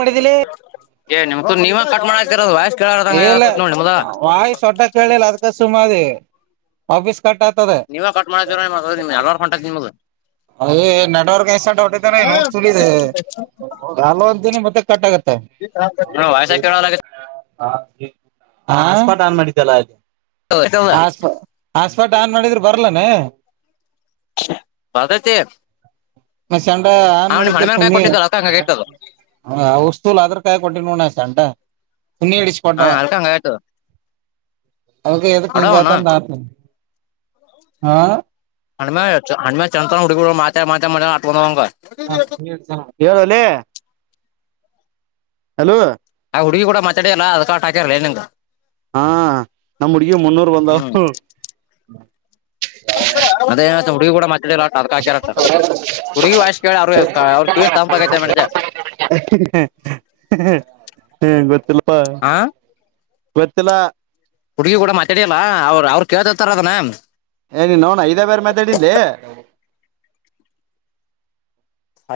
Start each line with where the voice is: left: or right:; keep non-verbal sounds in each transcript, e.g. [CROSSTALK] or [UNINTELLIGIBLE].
right: ಮಾಡಿದಿಲಿ
left: ಏ [UNINTELLIGIBLE] ನೀವು ಕಟ್ ಮಾಡ್ತಿರಲ್ ವಾಯ್ಸ್ ಕೇಳಾರ್ದಂಗ
right: ಏ ಇಲ್ಲ
left: ಆಗತ್ತ ನೋಡಿ ನಿಮ್ದ
right: ವಾಯಿ ಶಬ್ದ ಕೇಳಿಲ್ಲ ಅದ್ಕ ಸು [UNINTELLIGIBLE] ಆಫೀಸ್
left: ನೀವೆ ಕಟ್ ಮಾಡಿದಿರೋ ಏನೊ [UNINTELLIGIBLE] ನಿಮ್ ಎಲ್ಲಾರು ಹೊಂಟಾರ್ ನಿಮಗು
right: ಅಯೇ ನೆಟ್ವರ್ಕ್ ಎ ಸೆಟ್ಟೋಬಿಟ್ಟಿತೇನೋ ಏನೊ ಚೂಲಿದೆ ಯಲ್ಲೊ [UNINTELLIGIBLE] ಮತ್ತೆ ಕಟ್ ಆಗತ್
left: ಅಣ ವಾಯ್ಸ್ ಹಾಕ್ ಅಣ [UNINTELLIGIBLE]
right: ಅ ಹಾ ಹಾಟ್ಸ್ಪಾಟ್ ಆನ್ ಮಾಡಿದ್ಯಲ
left: ಕೇಳಲ್ಲ
right: ಹಾಸ್ಪ ಹಾಸ್ಪ ಪಟ್ ಆನ್ ಮಾಡಿದ್ರು ಬರ್ಲನೇ
left: ಬರ್ತತಿ
right: ಹಸ್ ಚಂದಾ ಆನ್ ಮಾಡಿದ್ದೆ
left: ಕೊಟ್ಟಿದ್ದಲ್ಲ ಅದ್ಕ ಹಂಗ ಆಗೈತದು
right: [UNINTELLIGIBLE] ವಸ್ತೂಲ್ ಅದ್ರ ಕಾಯ ಕೊಂಟಿ ನೋಣ ನಾ ಶಂಟ
left: ಹಾ ಅಲ್ತಂಗ್ ಆಯ್ತು
right: ಅವ್ಕೆ ಏದುಕ್ಕೆ ಹಿಂಗಾತ್ [UNINTELLIGIBLE] ಆ
left: ಹಣ್ಮ್ಯಾಚ್ ಹಣ್ ಮ್ಯಾಚ್ ಅಂತ ಹುಡುಗುರು ಮಾತೆ ಮಾತೆ ಮನೆ ಆಟ್ [UNINTELLIGIBLE]
right: ಏ ಅಣ್ಣೆ ಹಲೋ
left: ಆ ಹುಡುಗಿ ಕುಡಾ ಮಾತಾಡಿರ್ ಅಲಾ ಅದ್ಕ ಕಟ್ [UNINTELLIGIBLE] ಲೇ ನಿಮ್ಗ
right: ಹಾ ನಮ್ ಹುಡ್ಗಿಗ್ ಮುನ್ನೂರು ಬಂದವು
left: ಹ್ಮ್
right: ಉಹ್ಹ್
left: [UNINTELLIGIBLE] ಅದೇ ಹೇಳ್ತವ್ ಉಡ್ಗಿ ಕೂಡ ಮಾತ್ [UNINTELLIGIBLE] ಅದ್ಕ ಹಾಕ್ಯರಂತ ಹುಡುಗಿ ವಾಯ್ಸ್ ಕೇಳ್ ಅವ್ರು ಹೇಳಿರ್ ತಾ ಅವ್ರ್ ಕಿವಿ ತಂಪಗೈತೆ ಮಾಡಿದ್ದೆ
right: ಹ್ಮ್ ಗೊತ್ತಿಲ್ ಪ್ಪ ಗೊತ್ತಿಲ್ಲಾ
left: ಹುಡುಗಿ ಕೂಡ ಮಾತಾಡಿಯಲ್ಲ ಅವ್ರು ಅವ್ರು ಕೇಳ್ತಿರ್ತಾರ ಅದನ್ನ
right: ಏ ನಿನ್ನೌ ನ ಇದೇ ಬೇರೆ ಮಾತಾಡಿನ್ ಲೇ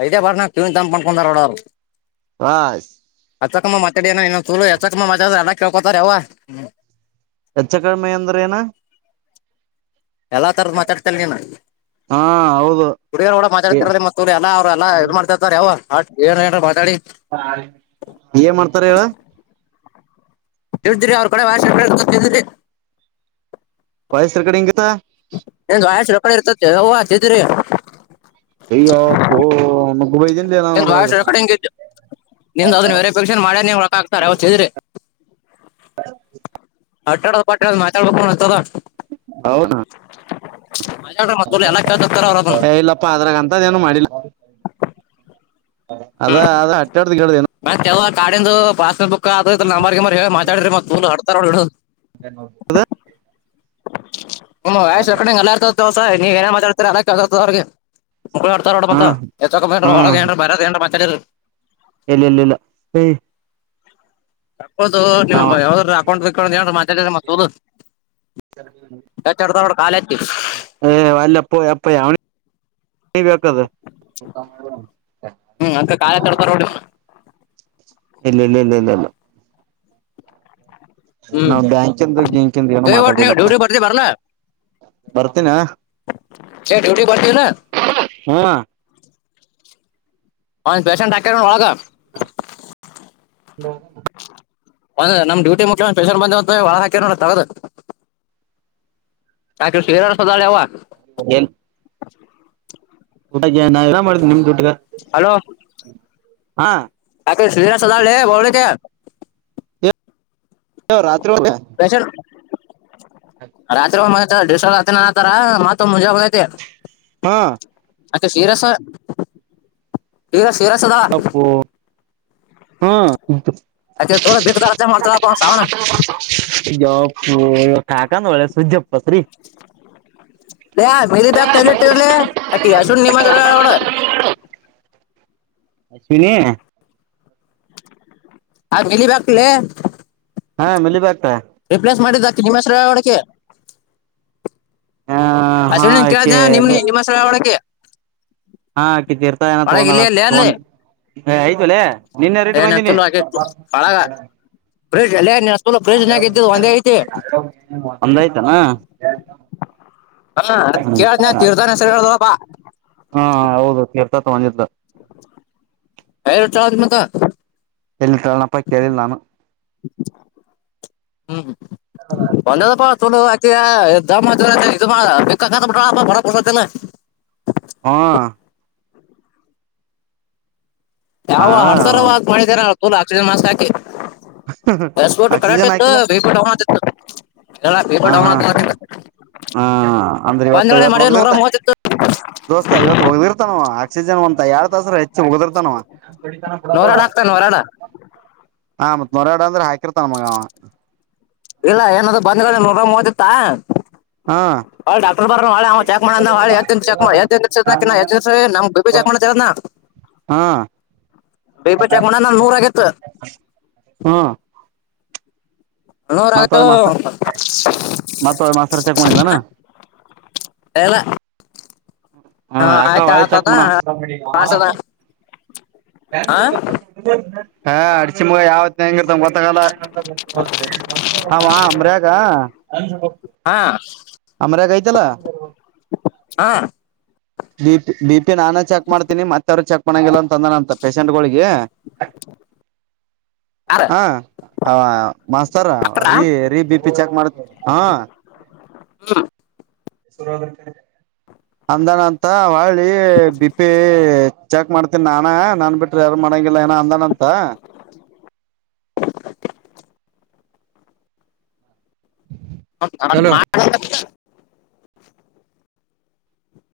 left: ಐಡಿಯಾ ಬರ್ನಾಕ್ ಕಿವಿ ತಂಪ್ಮಾಡ್ಕೊಂಡಾರ್ ನೋಡ ಅವ್ರು
right: ವಾಸ್
left: ಅಚ್ಚಕಮ್ಮ ಮಾತಾಡಿಯನ ಏನ ಚೂಲು [UNINTELLIGIBLE] ಕೇಳ್ಕೋತಾರೆ ಯವ್ವಾ
right: ಹೆಚ್ಚ ಕಡಿಮೆ ಅಂದ್ರ ಏನ
left: ಎಲ್ಲಾ ತರದ ಮಾತಾಡ್ತರ ನೀನ್
right: ಹಾ ಹೌದು
left: ಕುಡಿರೋರು ಕೂಡ ಮಾತಾಡ್ತಿರ ಮತ್ತ ಎಲ್ಲ ಅವರು ಎಲ್ಲಾ ಇದು ಮಾಡ್ತರ್ತಾರೆ ಅವರು ಮತ್ ಬೇರೆ ಏನಾರ ಮಾತಾಡಿ
right: ಏನ್ ಮಾಡ್ತಾರ ಹೇಳ
left: ಇಡ್ದಿರಿ ಅವ್ರ ಕಡೆ ಮಾಡತಿದ್ರಿ
right: ವಯಸ್ಸರು ಕಡೆ ಇಂಗತ್ತಾ
left: ಏನ್ ಲಾಯರ್ ಕಡೆ ಇರ್ತತಿ ಹೇ ಯವ್ವತಿದ್ರಿ
right: ಆಯೋ ಯಪ್ಪೋ
left: ಬಹಳಷ್ಟು ಕಡೆಂಗು ಸಿಗಕದೆಂಗ್ ಅದನ್ ಬೇರೆ ಫಂಕ್ಷನ್ ನೀ ಒಳಕ ಆಕ್ತಾರೆ ಅಟ್ಟಾಡ ಪಟ್ಟಾಡ ಮಾತಾಡ್ಬೇಕುತದ
right: ಹೌನಾ
left: ಮಾತಾಡ್ರ ಮತ್ತ ತುಳು ಎಲ್ಲ ಕೇಳ್ತಿರ್ತಾರ ಅವ್ರ ಅದನ್ನ
right: ಇಲ್ಲಪ್ಪ ಅದ್ರಾಗಂತ ಏನು ಮಾಡಿಲ್ಲ ಅದ ಅದ ಅಟ್ಟಾಡ್ದ ಹೇಳ್ದೇನು
left: ಕಾಡೆಂದು ಅದು ಇದು ನಂಬಾರ್ ಗ ಮಾತಾಡ್ರಿಮ ಹಡ್ತಾರು ಹ್ಮ ವಯಸ್ ಕಡೆಲ್ಲಾರ್ತಸ ನೀವ ಏನ್ ಮಾತಾತರ ಅವ್ರಿಗೆ ಅಡತ್ರೆ ನೋಡು
right: ಹಾ
left: ಬಂತ ಬರೆದು ಹೋಗಿದೇನು ತಾರೆಡು
right: ಎಲ್ಲ ಇಲ್ಲ ಇಲ್ಲ
left: ಹ ಒಂದು
right: ನಾವ
left: ಯಾವದ್ರಯುವೆ ಅಕೌಂಟ್ ಏನಾದ್ರು ಮಾತಾಡಿಯ
right: [UNINTELLIGIBLE]
left: ಕಾಲಕ್ಕೆ
right: ಹೇ ವಲಪ್ಪೋ ಯಪ್ಪೋ ಕಾದು
left: ಹ್ಮ್ ಅದ್ಕ ಕಾಲ್ ಎತ್ತಿ ಆಡ್ತಾರ ನೋಡಿ
right: ಇಲ್ಲ ಇಲ್ಲ ಇಲ್ಲ ಇಲ್ಲ ಇಲ್ಲ
left: ಹ್ಮ್
right: ನಾವ ಬ್ಯಾಂಕಂದು ಗಿಂಕಿಂದ ಏನ
left: ಏ ಒಟ್ ನೀವ್
right: ಮಾತಾಡಿಲ್ಲಪ್ಪ
left: ಡ್ಯೂಟಿ ಬರ್ತಿ ಬರ್ಲ
right: ಬರ್ತೀನ
left: ಏ ಡ್ಯೂಟಿ ಬರ್ತಿಲ್ಲ
right: ಹಾ
left: ಒಂದ್ ಪೇಶಂಟ್ ಹಾಕನಾ ಒಳಗ
right: [UNINTELLIGIBLE]
left: ಒಂದ ನಮ್ ಡ್ಯೂಟಿ ಮುಖ್ಯ ಸ್ಪೆಷಲ್ ಬಂದಂತ ಒಳ್ಳಗೆ ಹಾಕಿನಾ ನೋಡು ತಗೆದು
right: ಏನ್
left: ಹ
right: ಊಟ ಮಾಡತನಿ ನಿಮ್ದ ಊಟ
left: ಹಲೋ
right: ಹಾ
left: ಸದ ಬ
right: ಯ ರಾತ್ರಿ ಹೊದ
left: ಪೇಷಂಟ್ ರಾತ್ರಿ ಮ ಡ್ರಸಲ್ಲನೆತರ ಮತ್ತ ಮುಜೆಬಯಐತೆ
right: ಹಾ
left: ಅೆ ಶೀರಸ ಶರಸ್ ತೇರ ಸದ
right: ಯಪ್ಪೋ
left: ಅೆ ತ ದೇಕದ ಹತ ಹ ತ ಪಸಾವಣ
right: ಫು ಕಾಕಾ ಒಳ್ಳೆ ಶುದಜ
left: ಯ ಮೇ ಚ ಆಕ ಅಷ್ಟು ನಿಮತ್ರ
right: ಶನ
left: ಆ ಮಲ ಬಾಗಲೆ
right: ಹಾ ಮಲ ಬ
left: ರಿಪ್ಲೇಸ್ ಮಾಡಿದ ತಿಿಮಷರ ಒಡಕ್ಕೆ
right: ಹ
left: ಅಸ
right: ಹಾ
left: ನೀನ್ ಕೇಳಿದ್ದ
right: ಆಕೆ
left: ನಿಮ್ ನಿಮ್ಮ ಸ ಒಳಕ್ಕೆ
right: ಹಾ ಕಿಿದ್ದ ಇರ್ತಾ ಏನ
left: ಒಳಗ
right: ತಗೊಂಡಳ
left: ಇಲ್ಲೇ ಇಲ್ಲೇ ಅಲ್ಲಿ
right: ತೊಂಡ ಆಯ್ತವಳೆ ನಿನ್ ಯಾರ ಇಟ್ಟ
left: ಏನೇನ್
right: ಬಂದೀನಿ
left: ತುಳು ಆಕೆ ಒಳಗ ಫ್ರಿಜ್ ಅಲ್ಲೇ ನಿನ್ನ ಸ್ಕೂಲ್ ಫ್ರಿಜ್ನಾಗ ಇದ್ದಿದ್ ಒಂದೇ ಐತಿ
right: ಒಂದ ಆಯ್ತಾನ ಯ
left: ಹಾ ಕೇಳ ತೀರ್ತಾನ ಹೆಸರಿ ಹೇಳ್ದಪ್ಪಾ
right: ಸಮ
left: ಟಾವದು ಮತ್ತ
right: ಎಲ್ಲಿಟ್ಟಾಳನಪ್ಪ ಕೇಳಿಲ್ಲ ನಾನು
left: ಹ್ಮ್ ಹ್ಮ ಒಂದದ ಪ ಚಲ ಎ ದ ಬೇಕಾಗ ಭಾ ಪಸ ತಲ್ಲ
right: ಹಾ ಹಾ
left: ಯಾವ ಹಡ್ಸರ ಮಾಡಿದರ ರಾಕ್ಷ ಮಾಸ ಆಕೆ
right: ಆಕ್ಸಿಜನ್ ಹಾಕಿಲ್ಲ
left: ಬಿಪಿ ಡೌನ್ ಆತಿತ್ತು ಎಲ್ಲ ಬಿಪಿ
right: ಹ
left: ಡೌನ್
right: ಹಾ
left: ಆತಿತ್ತು
right: ಹ ಅಂದ್ರೆ ಇವತ್ತು
left: ಬಂದ್ಗಳೇ
right: ಇವತ್
left: ಮಾಡಿ ನೂರ
right: ಒ್ದಿರ್ತ
left: ಮೂವತ್ತಿತ್ತು
right: ದೋಸ್ತ ಇವತ್ತು ಒ್ದಿರ್ತಾನ ಆಕ್ಸಿಜನ್ ಒ ಎರಡ್ ತಾಸ್ರ ಉಗ್ದಿರ್ತಾನವ
left: ನೋರಾಡ ಆಗ್ತಾ ನೋರಾಡ
right: ಹಾ ಮತ್ ನೋರ ಎಡ ಅಂದ್ರೆ ಹಾಕಿರ್ತ ನಮಗ
left: ಇಲ್ಲ ಏನಾದ ಬಂದ್ ನೂರ ಹದತ್ತಾ
right: ಹಾ
left: ಹಳೆ ಡಾಕ್ಟರ್ ಬಾರಾಳೆ ಚೆಕ್ ಮಾಡಾಳೆ ಚಕ್ ಮಾಡ ನಮ ಬೇಬಿ ಚೆಕ್ ಮಾಡ
right: ಹಾ
left: ಬೇಬಿ ಚೆಕ್ ಮಾಡ ನೂರ ಆಗಿತ್ತು ನೂರ
right: ಮಾತ
left: ಆಗಿತ್ತು
right: ಮಾತ ಮಾಸ್ತರ್ ಚೆಕ್ ಮಾಡಿಂದಾನ
left: ಹಾ? ಇಲ್ಲ
right: ಹಾ ಯಾಕ
left: ಆಯ್ತಾ
right: ವಾಯ ಚಕ್
left: ಆತದ
right: ಮಣ
left: ಮಾಡ್ಸದ ಹಾ
right: ಹ ಅಡಚಿ ಮುಗ ಯಾವತ್ಿನ ಹೆಂಗಿರ್ತ ಗೊತ್ತಗಾಲ ನ ಅಮ್ರಾಗ
left: ಹಾ
right: ಅಂಬರಾಗ ಐ ಚಲ್ಲ
left: ಹಾ
right: ನೀಪ್ ನೀಪ್ ನಾನು ಚಕ್ ಮಾಡತೀನಿ ಮತ್ತ ಅವ್ ಚೆಕ್ ಮಗೆ ತಂದ ಅಂತ ಪೇಶೆಂಟ್ಗಳಿಗೆ
left: ಯಾರ
right: ಹ ಮಾಸ್ತರ್
left: ಡಾಕ್ಟರಾ?
right: ರೀೀ ಬಿಪಿ ಚೆಕ್ ಮಾಡ ಹ
left: ಹಾ
right: ಶು ಅಂದನ ಅಂತ ಹಳಿ ಬಿಪಿ ಚಾಕ್ ಮಾಡ್ತ ನಾನಾ ನನ್ ಬಿಟ್ರಿ ಯಾರ ಮಣಂಗಿಲ್ಲ ಏನ ಅಂದನ ಅಂತ ಹಲೋ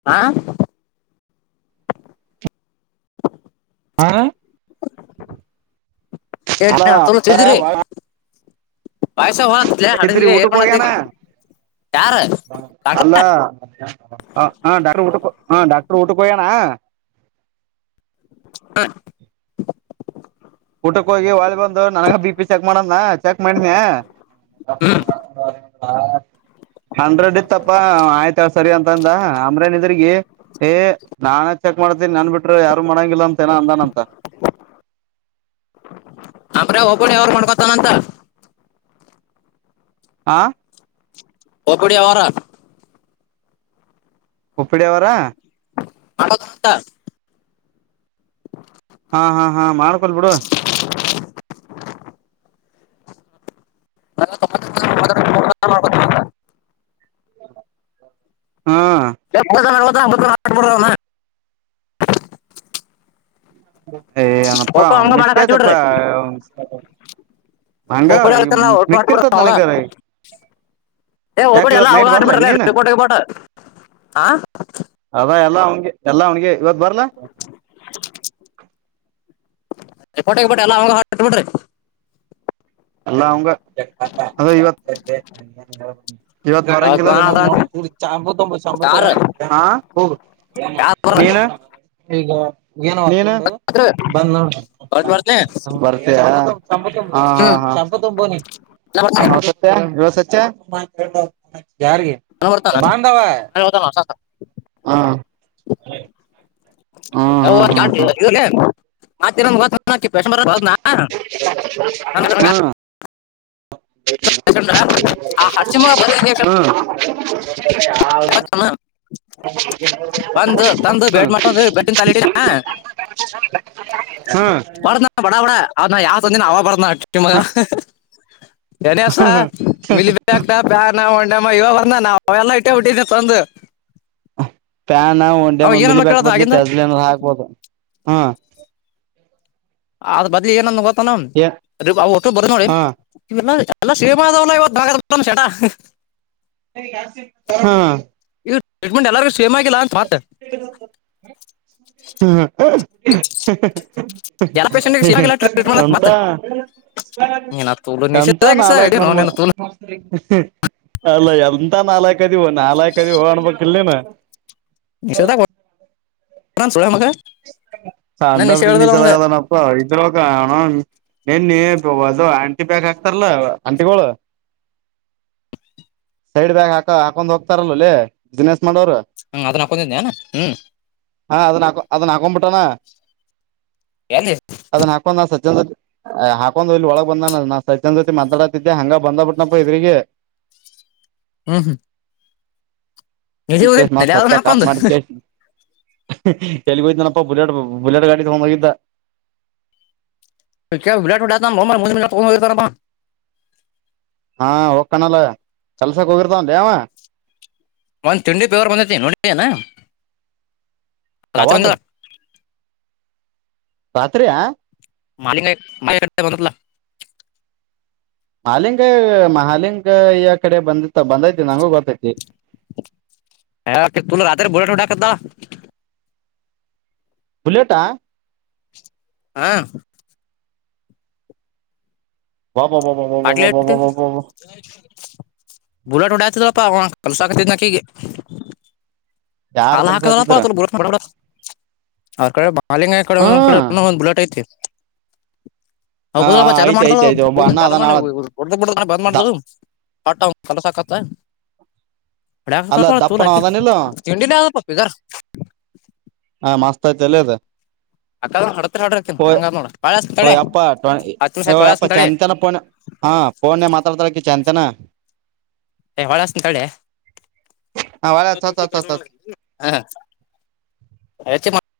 left: ಆ
right: ಹ ಹ
left: ಏನ್ ತುಳು ತಿದ್ರಿ ಪಾಯಸ ಹೊಳತ್ಲೆ
right: ಇದ್ರಿ
left: ಹಡಸಿಗೆ ಏರ್
right: ಊಟಕ್ಕೆ ಹೋಗ್ಯಣ
left: ಮಾಡತ್ತೀನಿ ಯಾರ ಡಾಕ್ಟರ್
right: ಅಲ್ಲ ಹ ಾಕ್್ರ ಊಟ ಹ ಾಕ್ ರ್ರೂಟಕ್ಕೆ ಹನ
left: ಹಾ
right: ಊಟಕ್ಕೆ ಹೋಗಿ ವಾಳೆ ಬಂದ ನನ ಬಿ ಪಿ ಚೆಕ್ ಮಾಡದ್ನ ಚೆಕ್ ಮಾಡನ
left: ಹ್ಮ್
right: ಹ ಹಂಡ್ರೆಡ್ ಇತ್ಪ್ಪಾ ಆಯ್ತ ಸರಿ ಅಂತ ಅಂದ ಅಮ್ರೇನಿದ್ರಗಿ ಏ ನಾನ ಚೆಕ್ ಮಾಡ್ತೀನಿ ನನ್ ಬಿಟರು ಯಾರು ಮಾಡಂಗಿಲ್ಲ ಅಂತ ಏನ ಅಂದನ ಅಂತ
left: ಅಮ್ರೆ ಒಬ್ಬಳ ಯಾವ್ರ ಮಾಡ್ಕೊತಾನಂತ
right: ಆ
left: ಹೊಬಡ ಅವಾರಾ
right: ಹಪ್ಪಡಿಯ ಅವರಾ
left: ಹ
right: ಹಾ ಹಾ ಹಾ ಮಾಡ್ಕೊಲ್ಬಿಡು
left: ನ ಪಾಕತ
right: ಹ ಹ್ಮ
left: ಎಷ್ಟ ಹ ಹಡ
right: ಹ್ಮ ಏಯ ಅನಪ್ಪ
left: ಒಬ್ಬಡಿ ಹಂಗ ಮಾಡಕ್
right: ಮಿಕಾಾದಪ್ಪ
left: ಹಚ್ಬಿಡ್ರಿ ಹಓಪಿಡಿ ಹತ ಟ ಆಬಿಡ ಅವಳ ಏ
right: ಯಾಕ
left: ಹಓಪಿಡಿ ಎಲ್ಲ
right: ಇವತ್
left: ಅವಾಗ
right: ನೈಟ್ ಬರ್ಲ
left: ಆಬಿಡ್ರ
right: ನೀನ್
left: ರಿಪೋಟ್ಬಟ್ಟ ಹ
right: ಅದ ಎಲ್ಲಾ ಅವನಿಗೆ ಎಲ್ಲಾ ಅವನಿಗೆ ಇವತ್ ಬರ್ಲ
left: ಪೋಟಗ ಬಿ್ರಿ ಅಲ್ಲ ಅವಂಗ ಹೊಟ್ ಬಿಿಡ್ರಿ
right: ಎಲ್ಲಾ ಅವಂಗ ವಂಬ
left: ಯಾವಾಗ ಬಾಣ ಅದ ಅಂತ ಯಾರು
right: ಹ ಹ
left: ಯಾರು ಬರ್ರ
right: ನೀನು ಈಗ.. [INAUDIBLE] ಏನೂ ಬಂದು ನೋಡು
left: ಬರ್ತ್ ಬರ್ತೀನಿ
right: ಬಾಬರುತಿಯ ಹಾ,
left: ಹ್ಮ್
right: ಹಾ. [UNINTELLIGIBLE] ನಪತ್ತೊಂಬನೇ..
left: ನಾ ಬರ್ತೀನಿ
right: [UNINTELLIGIBLE] ಯವ, ಸಚ್ಚ, [UNINTELLIGIBLE] ಯಾರಿಗೆ,
left: ನಾನು ಬರ್ತಾನ
right: ಬಾಂಧವ.
left: ನಾನು ಹೋತಾನ ಹೊಸ ಹೊಸ.
right: [INAUDIBLE]
left: [UNINTELLIGIBLE] [INAUDIBLE]
right: ಹ್ಮ್ ಹ್ಮ್
left: ಮತ್ತೆ, ನಮಗೆ, ಗೊತ್ತು? [INAUDIBLE] ಅಣ್ಣಾ, ಕಸ್ಟಮರ್, ಒಗಿದಿನ್ನಾ. [INAUDIBLE] [UNINTELLIGIBLE] [INAUDIBLE] ಆ, ಹರಸಿಂ, ಬಂದ. [INAUDIBLE]
right: ಹ.. ಹಾ,
left: ಬಂದು ತಂದು ಬ್ಯಾಟ್ ಮಾಡ್ಕೊಂಡು ಬ್ಯಾಟಿನ ತಾಲಿಟಿ
right: ಹ್ಮ್ಮ್, ಹ್ಮ್. [INAUDIBLE]
left: ಅವ, ನಾ, ಯಾವೊಂದಿನ! ಅವ ಬಾರನಾ ಅತ್ತಿಮಗ [UNINTELLIGIBLE] ಗಣೇಶ,
right: ಹ್ಮ್ ಹ್ಮ್
left: ಮಿಲಿ, ಬಾಯ್ಗಥ, ಬಾತಾ. [UNINTELLIGIBLE] ರೋಡಮ್ಮ, ಇವಾಗ ನಾವೆಲ್ಲಾ. [UNINTELLIGIBLE] ಹೇ, ಉಟ್ಟಾಇದೆ, ತಂದು. [INAUDIBLE]
right: ಪ್ಯಾನ್, ಒಂಡೆ
left: ಅವ
right: ಮಿಲಿ
left: ಏನನ್ನ
right: ಬ್ಯಾಕ್!
left: ಕೇಳೋದು
right: ಬದ್ಲಿ
left: ಆಗಿಂದ
right: ಟಜಲ್ ಹಾಕ್ಬಹದು. [UNINTELLIGIBLE] ಹಾ... [INAUDIBLE]
left: ಅದ, ಬದ್ಲಿ, ಏನಂದು ಗೊತ್ತ?
right: ಏ
left: [UNINTELLIGIBLE] ಅವನು, ಒಟ್ಟಗಿ ಬರೋ, ನೋಡಿ?
right: ಹಾ
left: [UNINTELLIGIBLE] [INAUDIBLE] ಅಲ್ಲ, ಶೇಮದಲ್ಲ ಇವತ್ತು ಭಾಗತ್ ಬತ್ ಸೈಟ್ಟ [UNINTELLIGIBLE]
right: ಎರಡ ಸಿಮಧು, ಹಾ. [UNINTELLIGIBLE]
left: ಇ, ಟ್ರೀಟ್ಮೆಂಟ್ ಹೇಳರ್ಗು.. [UNINTELLIGIBLE] ಶಿವಮಾಗಿಲ್ಲ, ಅಂತ ಇಲಾ ಮತ್ತು. [UNINTELLIGIBLE]
right: ಮ್ಮ್.. [INAUDIBLE]
left: ಎಲ್ಲ ಪೇಷಂಟ್ಗೆ
right: ಮ್ಮ್,
left: ಸೇಮ್ ಆಗಿಲ್ಲ ಟ್ರೀಟ್ಮೆಂಟ್ ಅಂತ
right: ಎಂತ,
left: ಮತ್ತೆ ನೀನ ತೂಲು
right: ಎಂತ,
left: ನಿಷೇಧಾಗ ಇಷೇಧಾಗ
right: ನಾಲ್ಕು
left: ಇದೇನು
right: ನಾನುಮಗ
left: ನಿನ್ನ ತೂಲು
right: [UNINTELLIGIBLE] [INAUDIBLE] ಹ್ಮ.. [INAUDIBLE] ಅಲ್ಲ, ಎಂತ ನಾಲಾಯಕು, ಹದಿ ನಾಲ್ಕು ಹದಿ ಹೋಗಾಣ್.. [UNINTELLIGIBLE] ಇಲೆನಾ.. [INAUDIBLE]
left: ನಿಷೇಧ, ಗೊತ್ತು.. [INAUDIBLE] ಕಣನ್, ಸುಳೇಮಗ. [INAUDIBLE] ನಾನು
right: ಅಂದ, ಬಿಡಿ ನಿಜಾನಾ, ನಪ್ಪ ಇದ್ರ ಅನೋ.. [UNINTELLIGIBLE] ನ್ ಅ ಆಂಟಿ ಬ್ಯಾಗ್ ಹಾಕ್ತಾರಲ್ಲ ಆಂಟಿ ಸೈಡ್ ಬ್ಯಾಗ್ ಹಾಕ ಹಾಕೊಂಡ್ ಹೋಗ್ತಾರಲ್ಲ ಬಿನ
left: ಹ್ಮ ಅದ ನ ಹಾಕೊೊಂಡನಿ ಹ್ಮ್
right: ಾ ಕಪಟಾನ
left: ಎಲ್ಲಿ
right: ಅದನ್ನ ಹಾಕೊಂಡ ಸಜ್ಜಂದ ಹಾಕೊಂಡ್ ಇಲ್ಲಿ ಒಳಗ್ ಬಂದನ ನಾ ಸಜ್ಜನ್ ಜ್ಯೋತಿ ಮಾತಾಡತಿದ್ದೆ ಹಂಗ ಬಂದ ಬಿಟ್ಟನಪ್ಪ ಇದ್ರಿಗೆ
left: ಹ್ಮ್ ಹ್ಮ್ ನಿಧಿ ಹೋಗಿದ್ನಲೆ
right: ಸಚ್ಚ
left: ಅದನ್ನ
right: ಕಾಟ್
left: ಹಾಕೊಂಡು
right: ಮಾಡ ಕೆ ಕೆಲ್ಲಿಗೆ ಹೋಯ್ತನಪ್ಪ ಬುಲೆಟ್ ಬುಲೆಟ್ ಗಾಡಿ ತಗೊಂಡೋಗಿದ್ದ
left: ವಿರಾಟ್ಡ ಮೊಹಮ್ಮದ ಮಫೋ
right: ಹಾ ಹೋಗ ಕಣಲ್ಲ ಕೆಲ್ಸಕ್ ಹೋಗಿರ್ತ ಯಾವ
left: ಒಂದ್ ತಿಂಡಿ ಪೇವರ್ ಬಂದೈತಿನಿ ನೋಡಿದೇನ ಲಚಮಂದ
right: ಪಾತ್ರರಿಯಾ
left: ಮಾ ಮಾ ಕ ಬಲ
right: ಮಹಾಲಿಂಗ ಮಹಾಲಿಂಗ ಯ ಕಡೆ ಬಂದ ಬಂದೈತಿ ನಂಗೂ ಗೊತ್ತೈತಿ
left: ಹ ತುಲ ರತ್ರಿ ಬುಲಟ ಟಾಕದ
right: ಬುಲೆಟಾ
left: ಹಾ ಪಾಟ್ಲೆಟ
right: ಒಬ್ಬಬ್ಬಬ್ಬಬ್ಬಬ್ಬಬ್ಬಬ್ಬಬ್ಬ
left: ಬುಲೆಟ್ ಉಡತಪ್ಪ ಕೆಲ್ಸ ಆಕತಿದನಾ ಕೀಗೆ
right: ಯಾರ್
left: ಹಲ್ಲ ಹಾಕ ಪ
right: ಕಲ್ಸಾತಿದ್ರ
left: ಬ ಅವ್ರ ಕಡೆ ಮಾಲಿಂಗಾಯ ಕಡೆ
right: ಹಾ
left: ಒಂದಂದು ಕಡೆ ಒಂದು ಬುಲಟ್ ಐತಿ
right: ಹಾ ಆಯ್ತ ಆಯ್ತ ಆಯ್ತ ಒಬ ಅ
left: ಚಲ ಮಾಡಡ್ದ ಬಿಡ ಬಂದ್ ಮಾಡ್ದವು ಹಟ ಕಲಸಕತ್ತ
right: ಅಲ್ಲ
left: ಮ
right: ದಪ್ಪಣ
left: ಆಾಕ
right: ಅದನಿಲ್ಲ
left: ತಿಂಡಿನ ಬದರ್
right: ಮಾಾಸ್ತಾ ಚಲದ
left: ಅಕ್ಕ ಹಡತ್ರ ಹಡ್ರಕಿನ
right: ಹ
left: ಹಂಗ ನೋಡ ಬಾಳ ತಡೆ
right: ಅಪ್ಪ
left: ಹತ್ತು ನಿಮಿಷ
right: ್
left: ಆಯ್ತು ಹೊಳ್ಳಿ
right: ಅಪ್ಪ
left: ಹಚ್ತೀನಿ ತಡಿ
right: ಚಂತನ ಪೋಣ ಹಾ ಪೋಣೆ ಮಾತಾಡ್ತಾಳ ಚಂದ ತ
left: ಹೊಳಷ್ಟ ಕಡೆ
right: ಹ ಒಳ್ಳೆ ಹತ್ ಹತ್ ಹತ್ ಹತ್
left: ಹ ಅೆ ಮಾಡ